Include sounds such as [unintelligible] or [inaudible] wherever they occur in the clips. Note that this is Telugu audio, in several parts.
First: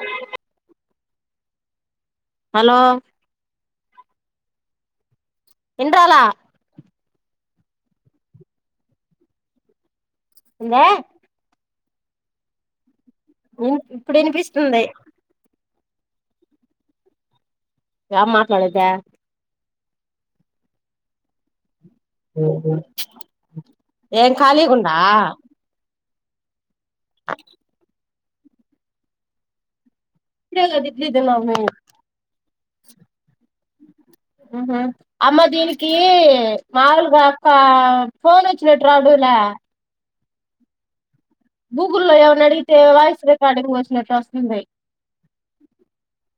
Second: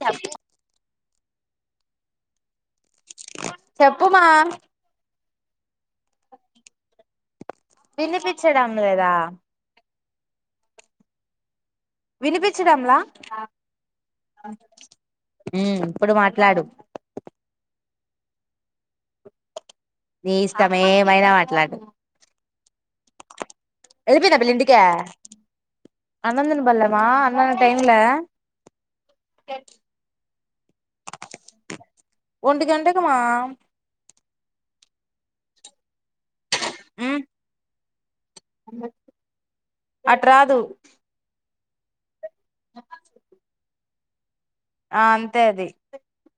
చప్పు హలో చెప్పుమా ఇన్రాలా. వినిపిచ్చడం లేదా? ఎందె వినిపిచ్చడంలా ఊ ఇప్పుడు వినిపిస్తుంది. ఉమ్ ఇప్పుడు మాట్లాడు. యాం మాట్లాడేదె? నీ ఇష్టం ఏమైనా మాట్లాడు ఏం ఖాళీ గుండా అన్నందిన బల్లే మా అన్న టైంలే ఇప్పుడే కదా ఇడ్లీ తిన్నాము మేము ఒంటి గంటకుమా ఊహు అమ్మ దీనికి ఉమ్ మాములుగా అక్క ఫోన్ వచ్చినట్ రావుడు లే అట్ రాదు గూగుల్ లో ఎవన్నా అడిగితే వాయిస్ రెకార్డింగ్ వచ్చినట్లు ఆ అంతే అది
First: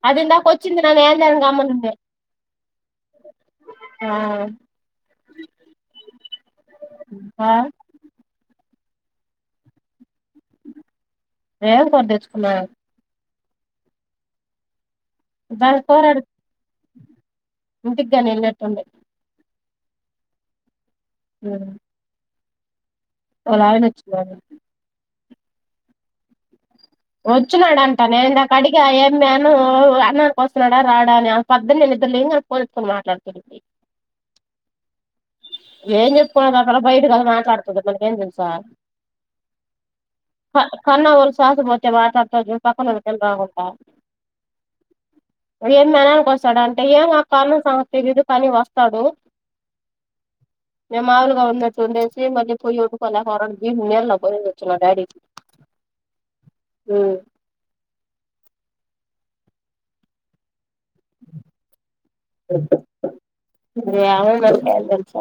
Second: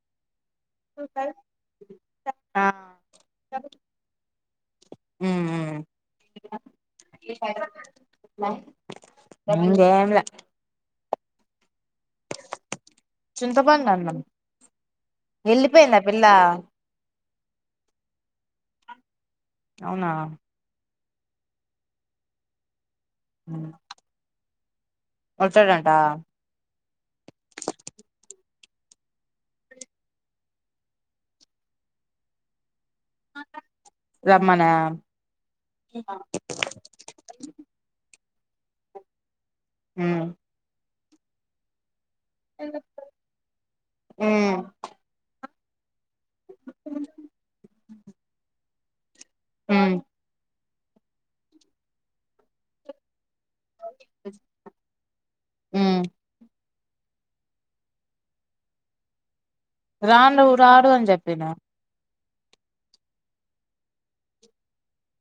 అది ఇందాకొచ్చింది నేను ఏంది అని గమ్మొనున్నా ఆ ఉమ్ ఉమ్ ఆ ఇంగేంలే ఏం కూర దెచ్చుకున్నా? చింతపడు అన్నం దాని వెళ్ళిపోయిందా పోరాడు పిల్ల ఇంటిగ్గాని వెళ్లెట్టుంటే అవునా హ్మ్ వాళ్ల ఆయనొచ్చినాడు. వచ్చాడంట వచ్చున్నాడంటా నేనిందాక అడిగా ఏమ్మే అన్నం అన్నానికి వస్తున్నాడా రాడాని పద్ద్దని అసలు కనుక్కోలే ఎత్కోని మాట్లాడుతుంటి రమ్మనా ఏం చెప్పుకున్నాదో ఆ పిల్ల బయట కదా మాట్లాడతది మనకేం తెలుసు మ్మ్ క కన్నా వాల్ సాకపోతే వా త్తది పక్కన వాళ్లకేం రాగుంట మ్మ్ ఏం ననానికి వస్తాడు అంటే ఏమో పని సమస్యలు [unintelligible] కానీ వస్తాడు. హ్మ్ నేను మాములుగా ఉండేత్ ఉండేసి ఈ మద్య పోయ్యి ఉండిపోలే కూర వండేసి నీళ్లు పోయ్యొచ్చినా డాడీకి మ్మ్ ఉమ్ రాను రారు అని జెప్పిన ఏమో మరి ఏం తెల్సా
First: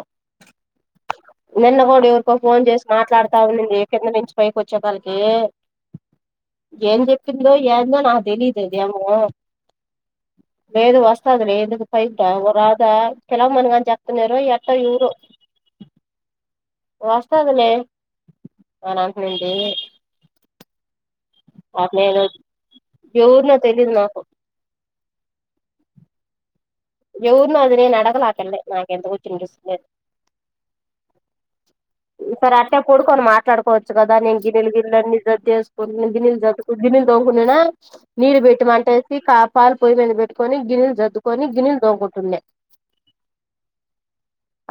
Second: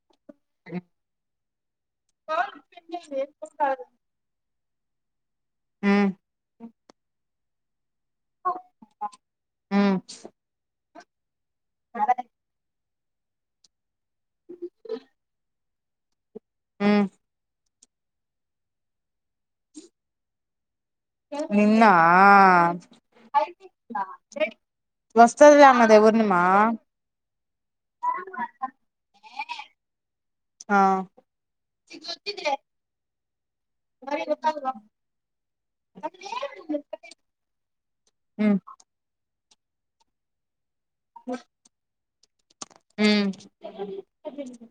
అ నిన్న కూడా ఎవర్కో ఫోన్ చేసి మాట్లాడ్తా ఉనింది కింద నుంచి పైకి వచ్చే కాల్కి మ్మ్ ఏం చెప్పిందో ఏందో నా తెలిదు అదేమో ఉమ్ లేదు వస్ [unintelligible] ఎదో ఉమ్ వస్తాది లే వాణి అనంటి నుండి నిన్న ఎవరినో తెలీదు నాకు వస్తది లే అమ్మ దేవుఊరిమా ఎవర్నో అది నేను అడగాలా ఆ పిల్లని నక్ ఎందుకు వచ్చిన జస్ నాద్ ఆ ఈ సారి అట్నే పోడుకొని మాత్ కోవచ్చు కదా నేను గిన్నెలు గిల్ జేసుకుని గిన్నీళ్ళు తొమ్ముకునన నీరు ఉమ్ పెట్టు వంటేసి కాపలు పొయ్యి మీద పెట్టుకొని గిన్నెలు దద్దుకొని గిన్నెలు దోముకుంటున్న ఉమ్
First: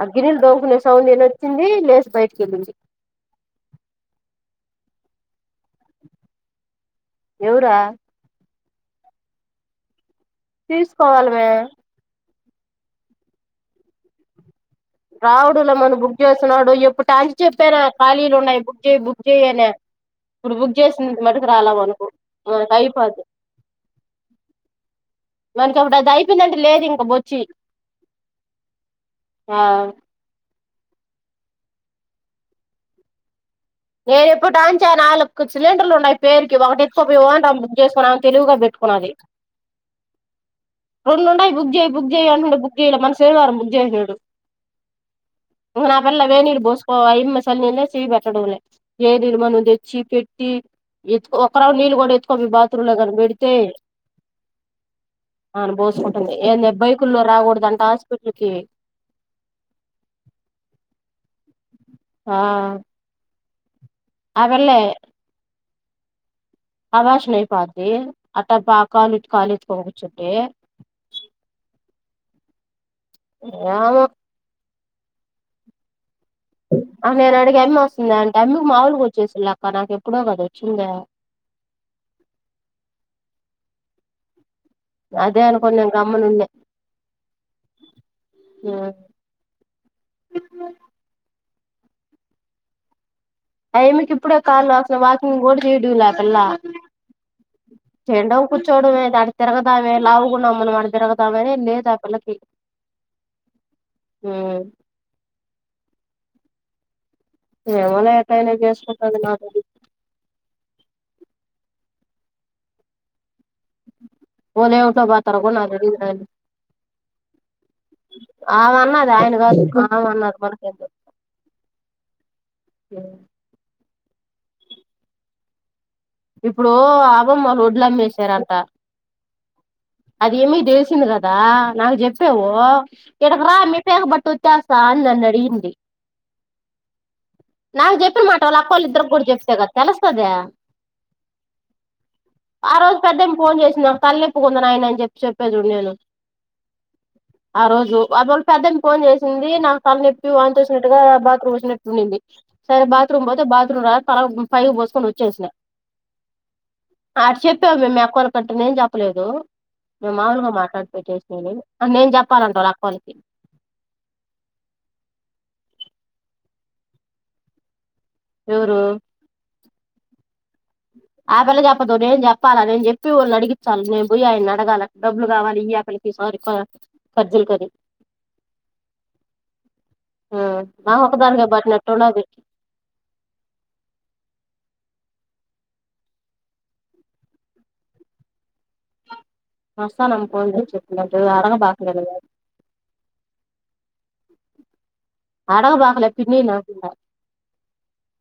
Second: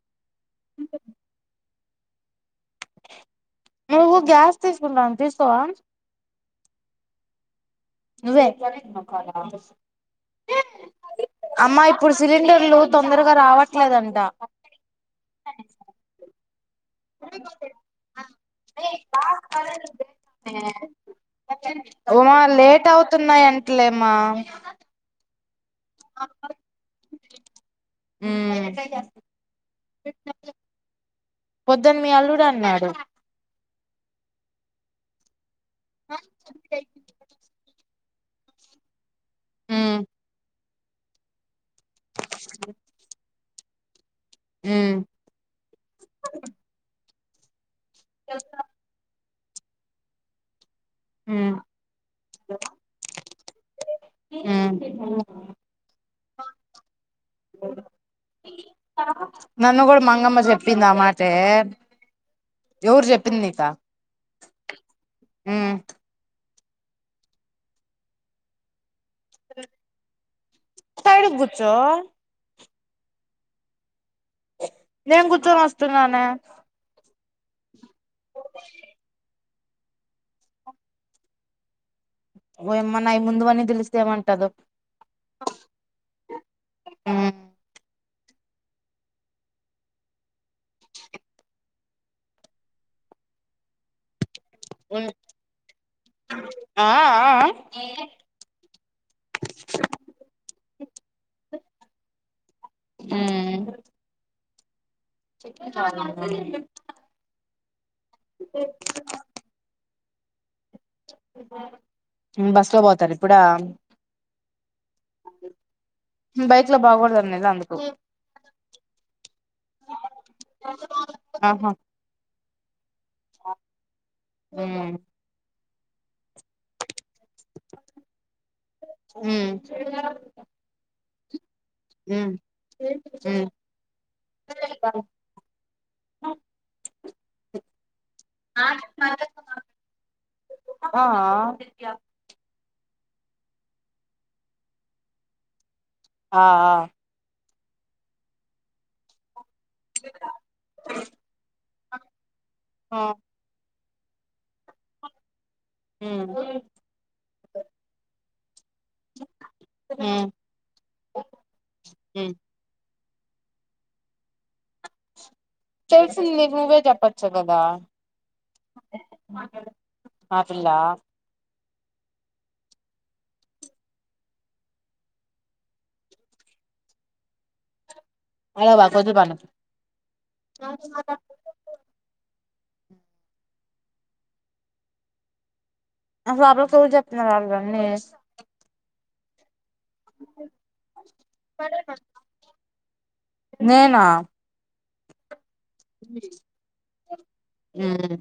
ఆ గిన్నెలు దోముకునే సౌండ్ ఇనొచ్చింది లేసి బయటికేళ్ళింది నువ్వు గ్యాస్ తీసుకుంటా తీసుకోవా ఎవరా నువ్వే తీసుకోవాలి మే అమ్మా ఇప్పుడు సిలిండర్లు తొందరగా రావట్లేదంట రావుడంలే మనం బుకె చేసినాడ్ ఎప్పుటి కంచి చెప్పారా ఖాళీలు ఉన్నాయ్ బుక్ చేయ్ బుక్ చే య్ అన ఇప్పుడు బుక్ చేసింది ఇప్పటి మట్టుకు రాలా మనకు ఉమా మనకు లేట్ అయిపోద్దు అవుతున్నాయం ట్లేమా మనకి అప్పుడు అది అయిపోయిందంటే లేదు ఇంక బొచ్చి ఆ పొద్దున్న మీ అల్లుడు అన్నాడు నేను ఎప్పుడు అంచా నాలుగు సిలిండర్లు ఉన్నాయ్ పేరుకి ఒకటి ఓంటం చేసుకు తెలువుగా పెట్టుకునాలి హుమ్ రెండు ఉండయ్ బుక్ చేయ్యి బుక్ చెయ్యి అంటంటే బుక్ చెయలే మొన్న శనివారం బుక్ చేసాడు ఉమ్ నా పిల్ల వేడి నీళ్లు పోసుకో అ యమ్మ చలి నీళ్లు అయి చెయ్యి పెట్టడంలే చేదీలు మనం తెచ్చి పెట్టి ఎత్ ఉమ్ ఒకరౌడ్ నీళ్ళు కూడా ఎత్తుకో బాత్రూమ్ లో కని పెడితే ఉమ్ అవును పోసుకుంటుంది ఏ బైకుల్లో రాకూడదు అంట హాస్పిటల్ కి మొన్న కూడా మంగమ్మ చెప్పింది అమాటే ఆ ఎవరు చెప్పింది నీకా ఆ పిల్లే మ్ అబోషనై పోద్ది అట్టా పా ఆ కాలు ఇటు కాలేసుకొని కుర్చుంటే సైడ్ కుర్చో ఏమో నేను కూర్చొని వస్తున్నానే ఆ నేను అడిగిే అమ్మ వస్తుంద అంటే అమ్మికి మాముూలుగ వచ్చేసళ్ళలక్క నాకేప్పుడో కదా వచ్చిందా ఓ యమ్మ నయ్ ముందు పన్నాయ్ తెలిస్తే ఏమంటదో అదే అనుకొని నిన్ గమ్మున ఉన్నాే ఆ అయమ్మికి ఇప్పుడే కాళ్ళు వాసిన వాకింగ్ కూడా చేయడులా అ పిల్లా ఆ ఆ ఎండకు కూర్చోడమే అటు తిరుగుదామే లావుగున్నావామ్మ నువ్ అడ్ తిరుగుతావని లే స పిల్లకి మ్మ్ హుం చెాల ఏమో లే [unintelligible] టైనా చేసుకుంటంది నాకు తెలియదు బస్ లో పోతార ఇప్పుడ పోనేవారితొ పాతరో కుడ నాకు తెలియదు గాని బైక్ లో బాగూడదు అన్నది అందుకు ఆవన్నది ఆయన కాదు అవన్నది మనకేం ఆహా కే హ్మ్ ఇప్పుడు ఆవమ్మ రోడ్లు అమ్మేసారంట ఉమ్ అది ఏమి డేసిన్ కదా నాకు ఉమ్ చెప్పేవు ఇక్కడకి ఉమ్ రా మీ పేక పట్టు వచ్చస్తా అని అని నన్ను అడిగింది అ నాకు చెప్పిన మాట వాళ్ళ అక్కోళ్ళ ఇద్దరికీ కూడా చెప్తే కదా తెలుస్తది ఆ ఆ రోజు పెద్దేమి ఫోన్ చేసిినా తలనొప్పిగా ఉంది నయినా అని చెప్పి చెప్పే చూడు నేను ఆ ఆ ఆ రోజు అ వాళు పెద్దని ఫోన్ చేసింది నాకు తల్ నొప్పి, వాంతూ వచ్చినట్టుగా, బాత్రూమ్ వచ్చినట్టు ఉండింది. సరే ఆ బాత్రూమ్ పోతే, బాత్రూమ్ రా తల పైవ్ పోసుకొని వచ్చేసినా ఉమ్ అటు చెప్పా మే మీ అక్కొల్ల కి అంటే నేన్ చెప్పలేదు మే ఉమ్ మాముూలుగా మాట్లాడి పెట్టేసేది ఉమ్ తెల్సింది నీకు నువ్వే జప్పచ్చు కదా ఎవరు ఆ పిల్లా ఆ పిల్ల చెప్పదు నేను చెప్పాలా నేన్ చెప్పి వాళ్ళు అడిగించాలి, నేను పోయి ఆయన నీ అడగాల డబ్బులు కావాలి ఈయి ఆ పిల్ల. ఈ సారి కా కర్జుల కని అలా బాకు వద్దు బాను ఆ ఒక ఒకదానికి బట్ నట్ ఉండాది అసలు ఆ పిల్లకి ఎవరు చెప్తున్నారు అలగా అన్నీ మస్తానమ్మకు [inaudible] అడగబాక [inaudible] నా అడగబాకలే పిన్నీని అంటుండా ఉమ్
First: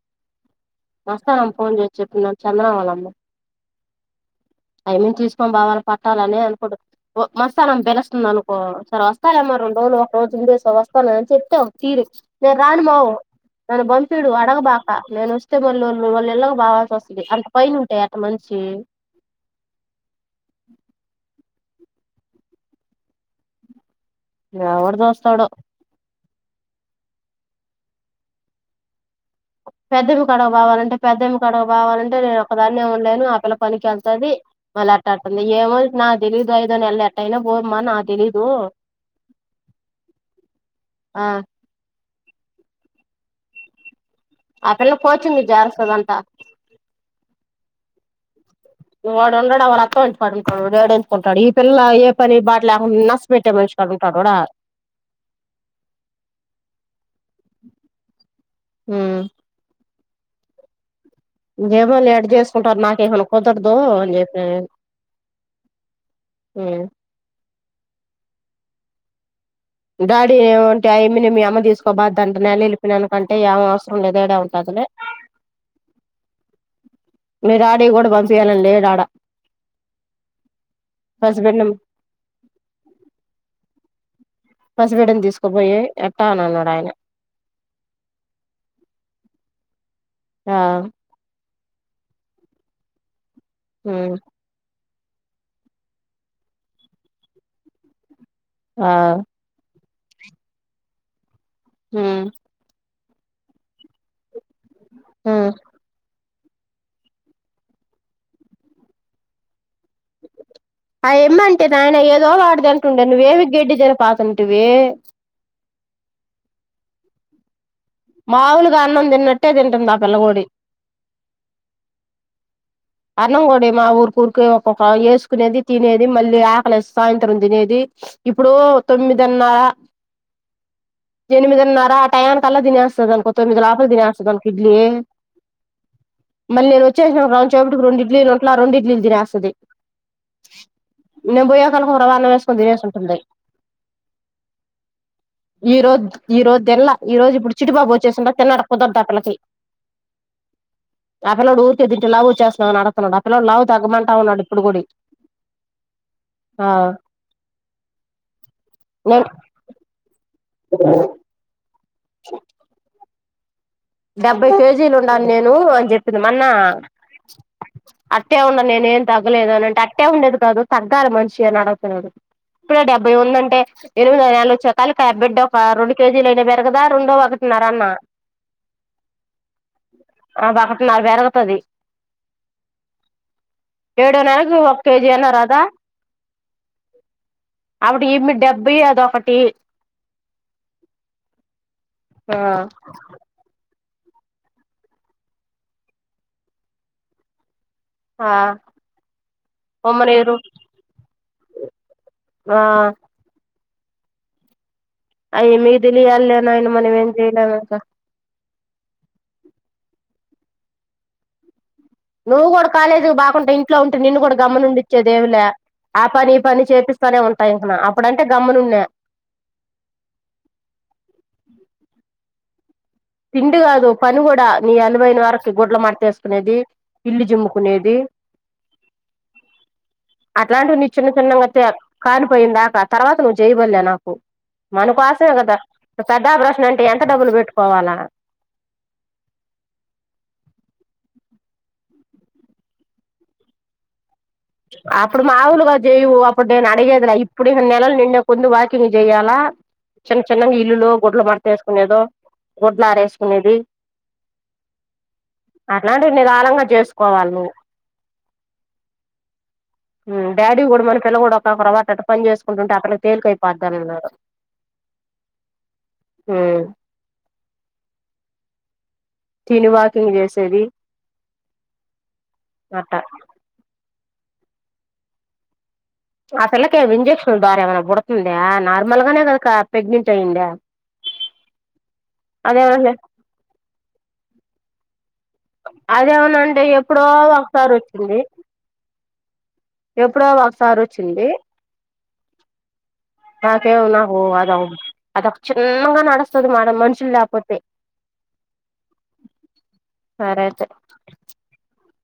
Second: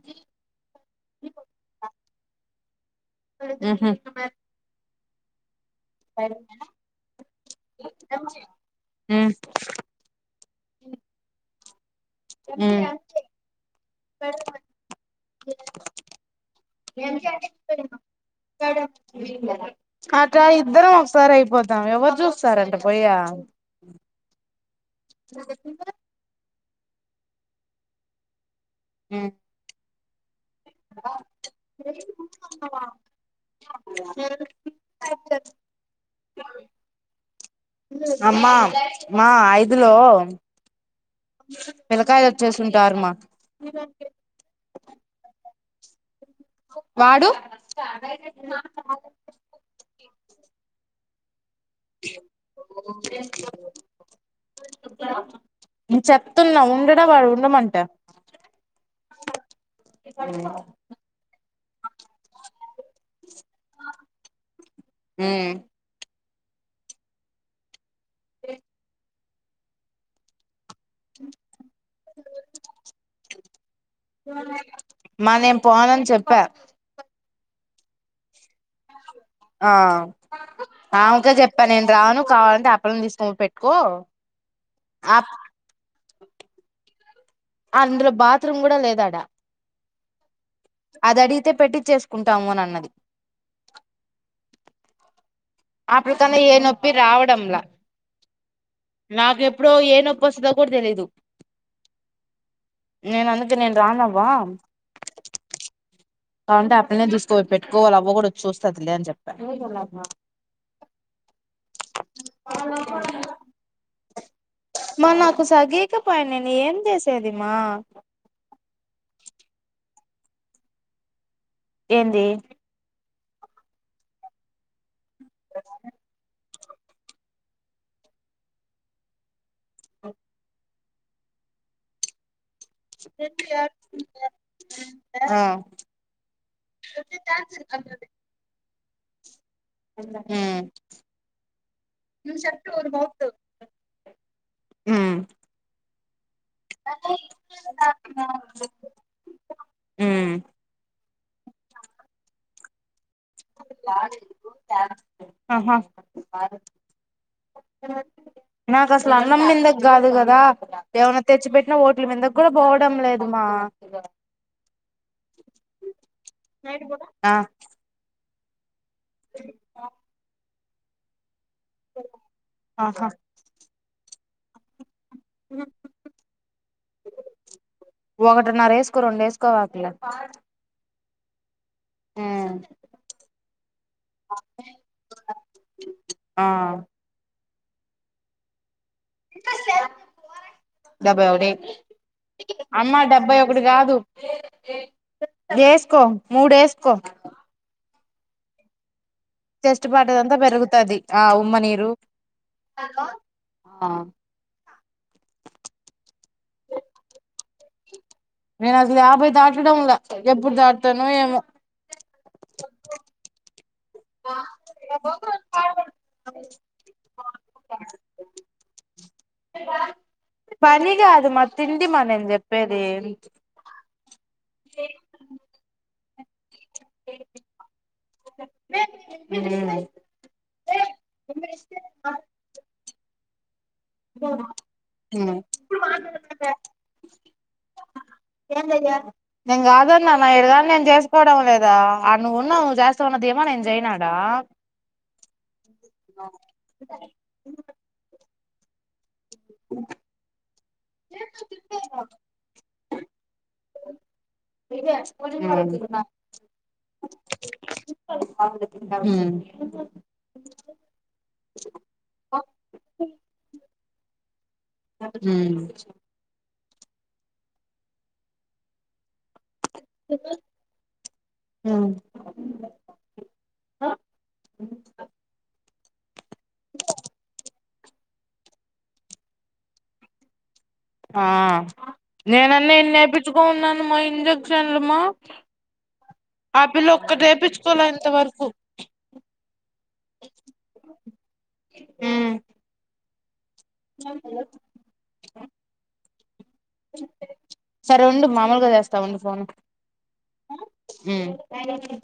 మస్తానమ్మ ఫోన్ చేసి చెప్పిందంట చంద్రా వాళ్ళమ్మ ఉహు ఆ యమ్మి తీసుకోం బొవాలి పట్టాలని అనుకోడు మస్తానమ్మ పిలస్తుంది అనుకో సరే ఉమ్ వస్తాలే మా రెండు రోజులో ఒక రోజు ఉండేసో వ [unintelligible] చెప్తే ఒక తీరు నేను రాను మోవ్ ఉమ్ నన్ను పంపీడు అడగబాక నేనొస్ పైన ఉంటే అట్ట మనిషి ఆ ట్రై ఇద్దరం ఒకసారి అయిపోతాం ఎవరు చూస్తారంట పోయ్య ఎవరు జూస్తాడో ఊ పెద్దమ్మి కాడకు బోవాలంటే పెద్దమ్మి కాడకు బోవాలంటే నేను ఒక్కదాన్నే ఉండలేను ఆ పిల్ల పనికి వెళ్తాది మళ్ళీ అట్ట మి ఏమో నాకు తెలీదు ఐదో నెలలో ఎట్టైనా పోమ్మా నాకు తెలీదు ఆ పిలకాయలు వచ్చేసింటారు మా ఆ పిల్ల కోచింగు జారస్తదంట వాడు ఓడుండడు వాళ్ళ అత్తోళ్ళింటికాడ ఉంటాడు [inaudible] ఎందుకుంటాడు ఈ పిల్ల ఏ పని బాట లేకుంట నసపెట్టే మనిషికాడుంటాడోడా నేను చెప్తున్నా ఉండడా వాడు ఉండమంటే ఊ ఊ ఏమో లే ఎట్ట చేసుకుంటారు నాకే [inaudible] కుదరదు అని చెప్పినా ఉమ్ నేను ఊ తే ఉగాడి ఏమని మీ అమ్మ తీసుకోబాద్దంటే నేను వెళ్ళపోనానుకంటే ఏమవసరం లేదు ఈడే ఉంటాదిలే మా నేను పోనని చెప్పా మీ డాడీకి కూడా పంపీయాలని లేడు ఆడ ఆ ఆమెకే పసిబిడ్డ చెప్పా నేను రాను కావాలంటే ఆ పిల్ల ని తీసుకోని పెట్టుకో ఆ పసిబిడ్డని తీసుకపోయి ఎట్టా అని అన్నాడు ఆయన అందులో బాత్రూమ్ కూడా లేదాడా ఆ అది అడిగితే పెట్టి చ్చేసుకుంటాము అని అన్నది మ్మ్ హ్ అప్పుటికన్నా ఏ నొప్పి రావడంలా ఆ నాకు ఎప్పుడో ఏ ప్పి వస్తదో కూడా తెలియదు హ నేను అందుకనే నేను రానవ్వ హా కాకుంటే ఆ పిల్లనే తీసుకో పెట్టుకో వాళ్ళ అవ్వ కూడా వచ్చి చూస్తదిలే అని చెప్తా అ ఏమ్మంటే ఆయన ఏదో వాడిదంటుండే నువ్వ ఏవి గడ్డి తిని పోతింటివి ఇక పై నేనేం చేసేది మా మాములుగా అన్నం తిన్నట్టే తింటుంది ఆ పిల్లగూడా ఏంది అన్నం కూడా మా ఉరుకూరికే ఓక్క వేసుకునేది తినేది మళ్ళీ ఆ అలా సాయంత్రం తినేది ఇప్పుడు తొమ్మిదిన్నర ఎనిమిదిన్నర ఆ టైయానికి తలా తినేస్తాది అనుకో త్తొమ్ది లోపల తినేస్తది అనుకో ఇడ్లీ ఆ మళ్ళీ నేను వచ్చేసిన కొంచేపటికి రెండు ఇడ్లీలు ఉండ్ల ఆ రెండు ఇడ్లీలు తినేస్తది ఉమ్ నేను పోయనానుకొని అన్నం వేసుకొని తినేసింటుంది ఉమ్ ఈ రోజు ఈ రోజు తిన్ల ఈ రోజు ఇప్పుడు చిట్టిబాబు వచ్చేసిండు తినడం కుదరదు ఆ పిల్లకి ఉమ్ ఆ పిల్లోడు ఊర్కే తింటే లావ్ వచ్చేస్తున్నావు అని అడక్క ఆహా ఆ నాకు అసలు నేను అన్నంతినబుద్ది కాదు కదా ఏమన్న తెచ్చి పెట్టినా ఓట్ల మింగకుండా పోవడం లేదుమా డెబ్బై కేజీలు ఉండను నేను అని చెప్పింది మొన్న అ ఆ అట్టే ఉండ నేను ఏం తగ్గలేదు అనింటే అట్టే ఉండేది కాదు తగ్గాలి మంచి గా అడుగుతున్నాడు ఇప్పుడే ఆహా డెబ్బై ఉందంటే ఎనిమిదొ నెల వచ్చే తలకు వెయిట్ రెండు కేజీలు అయినా పెరుగదా రెండు ఒకటిన్నారా అన్న ఇంకా రెండేస్కోవాలే ఇగ నాది పెరుగుతది మ్మ్ ఏడో నెలకు ఒక కేజీ అన్న రాదా ఆ అప్పుడు ఇమె డెబ్బై అఐదో ఒకటి డెబ్బై ఒకటి అమ్మా డెబ్బై ఒకటి కాదు ఎస్కో మూడు ఎస్కో ఆ చెస్ట్ పార్ట్ ది ఉమ్మనీరు అంతా పెరుగుతది ఆ ఉమ్మ నీరు ఆ ఆ అవ్వి మీకు తెలియాలి లే నాయన మనం ఏం చేయలేం ఇంక నేను అసలు యాభై దాటిడంలే ఎప్పుడు దాటుతానో ఏమో నువ్వు కూడా కాలేజీ పొకుంటె ఇంట్లో ఉంటే నిన్ను కూడా గమనించి ఉండేది ఎమ్లె ఆ పని ఈ పని చేపిస్తానే ఉంటాయి ఇంక అప్పుడంటే గమ్మున ఉన్న పనీ గాదు మా తిండి మా నేను చెప్పేది తిండి కాదు పని కూడా నీ ఎనభైయిన వరకు గుడ్డలు మాడతా ఏస్కునేది ఇల్లు జిమ్ముకునేది అట్లాంటివి నీ చిన్న చిన్నంగాతే కానిపోయిందాకా తర్వాత ను వల్లే నాకు మనకోసమే కదా పెద్ద ఆపరేషన్ అంటే ఎంత డబ్బులు పెట్టుకోవాలా నేను కాదన్న నా ఏలాగు నేను చేసుకోవడం లేదా ఆడ నువ్వు ఉన్నావు నువ్వు చేస్తావన్న దీమా ఏమో నేను చెయ్యనటా అప్పుడు మాముూలుగా చేయవు అప్పుడు నేను అడిగేదిలా ఇప్పుడు ఇక నెలలు నిండక ముందు వాకింగ్ చెయ్య చిన్న చిన్నంగ ఇల్లులు గుడ్డలు మడతేసుకునేదో గుడ్డలు ఆరేసు కునేది [unintelligible] చేసుకోవాలి నువ్వు హ్మ్ డాడీ కూడా మన పిల్ల కూడా ఒక్కవాత అట్ట పని చేసుకుంటుంటే ఆ పిల్ల కి తేలికై పోద్దని అన్నాడు హ్మ్ తిని వాకింగ్ చేసేది అట్ట అ పిల్లకి ఇంజెక్షన్స్ ద్వారా ఏమైనా పుడుతుందా నార్మల్ గానే కద ప్రెగ్నెంట్ అయ్యింది ఆ నేనన్న ఎన్ని ఎపిచ్చుకోన్నాను మా ఇంజక్షన్లు మా అదేమనంటే ఆ పిల్ల ఎప్పుడో ఒక్కటే ఒకసారి ఎపించుకోలే ఇంత వచ్చింది వరకు ఎప్పుడో ఒకసారి వచ్చింది నాకేమో నాకు అద అదొక చిన్నగా నడుస్తుది మేడం మనుషులు లేకపోతే సరే అయితే. హ్మ్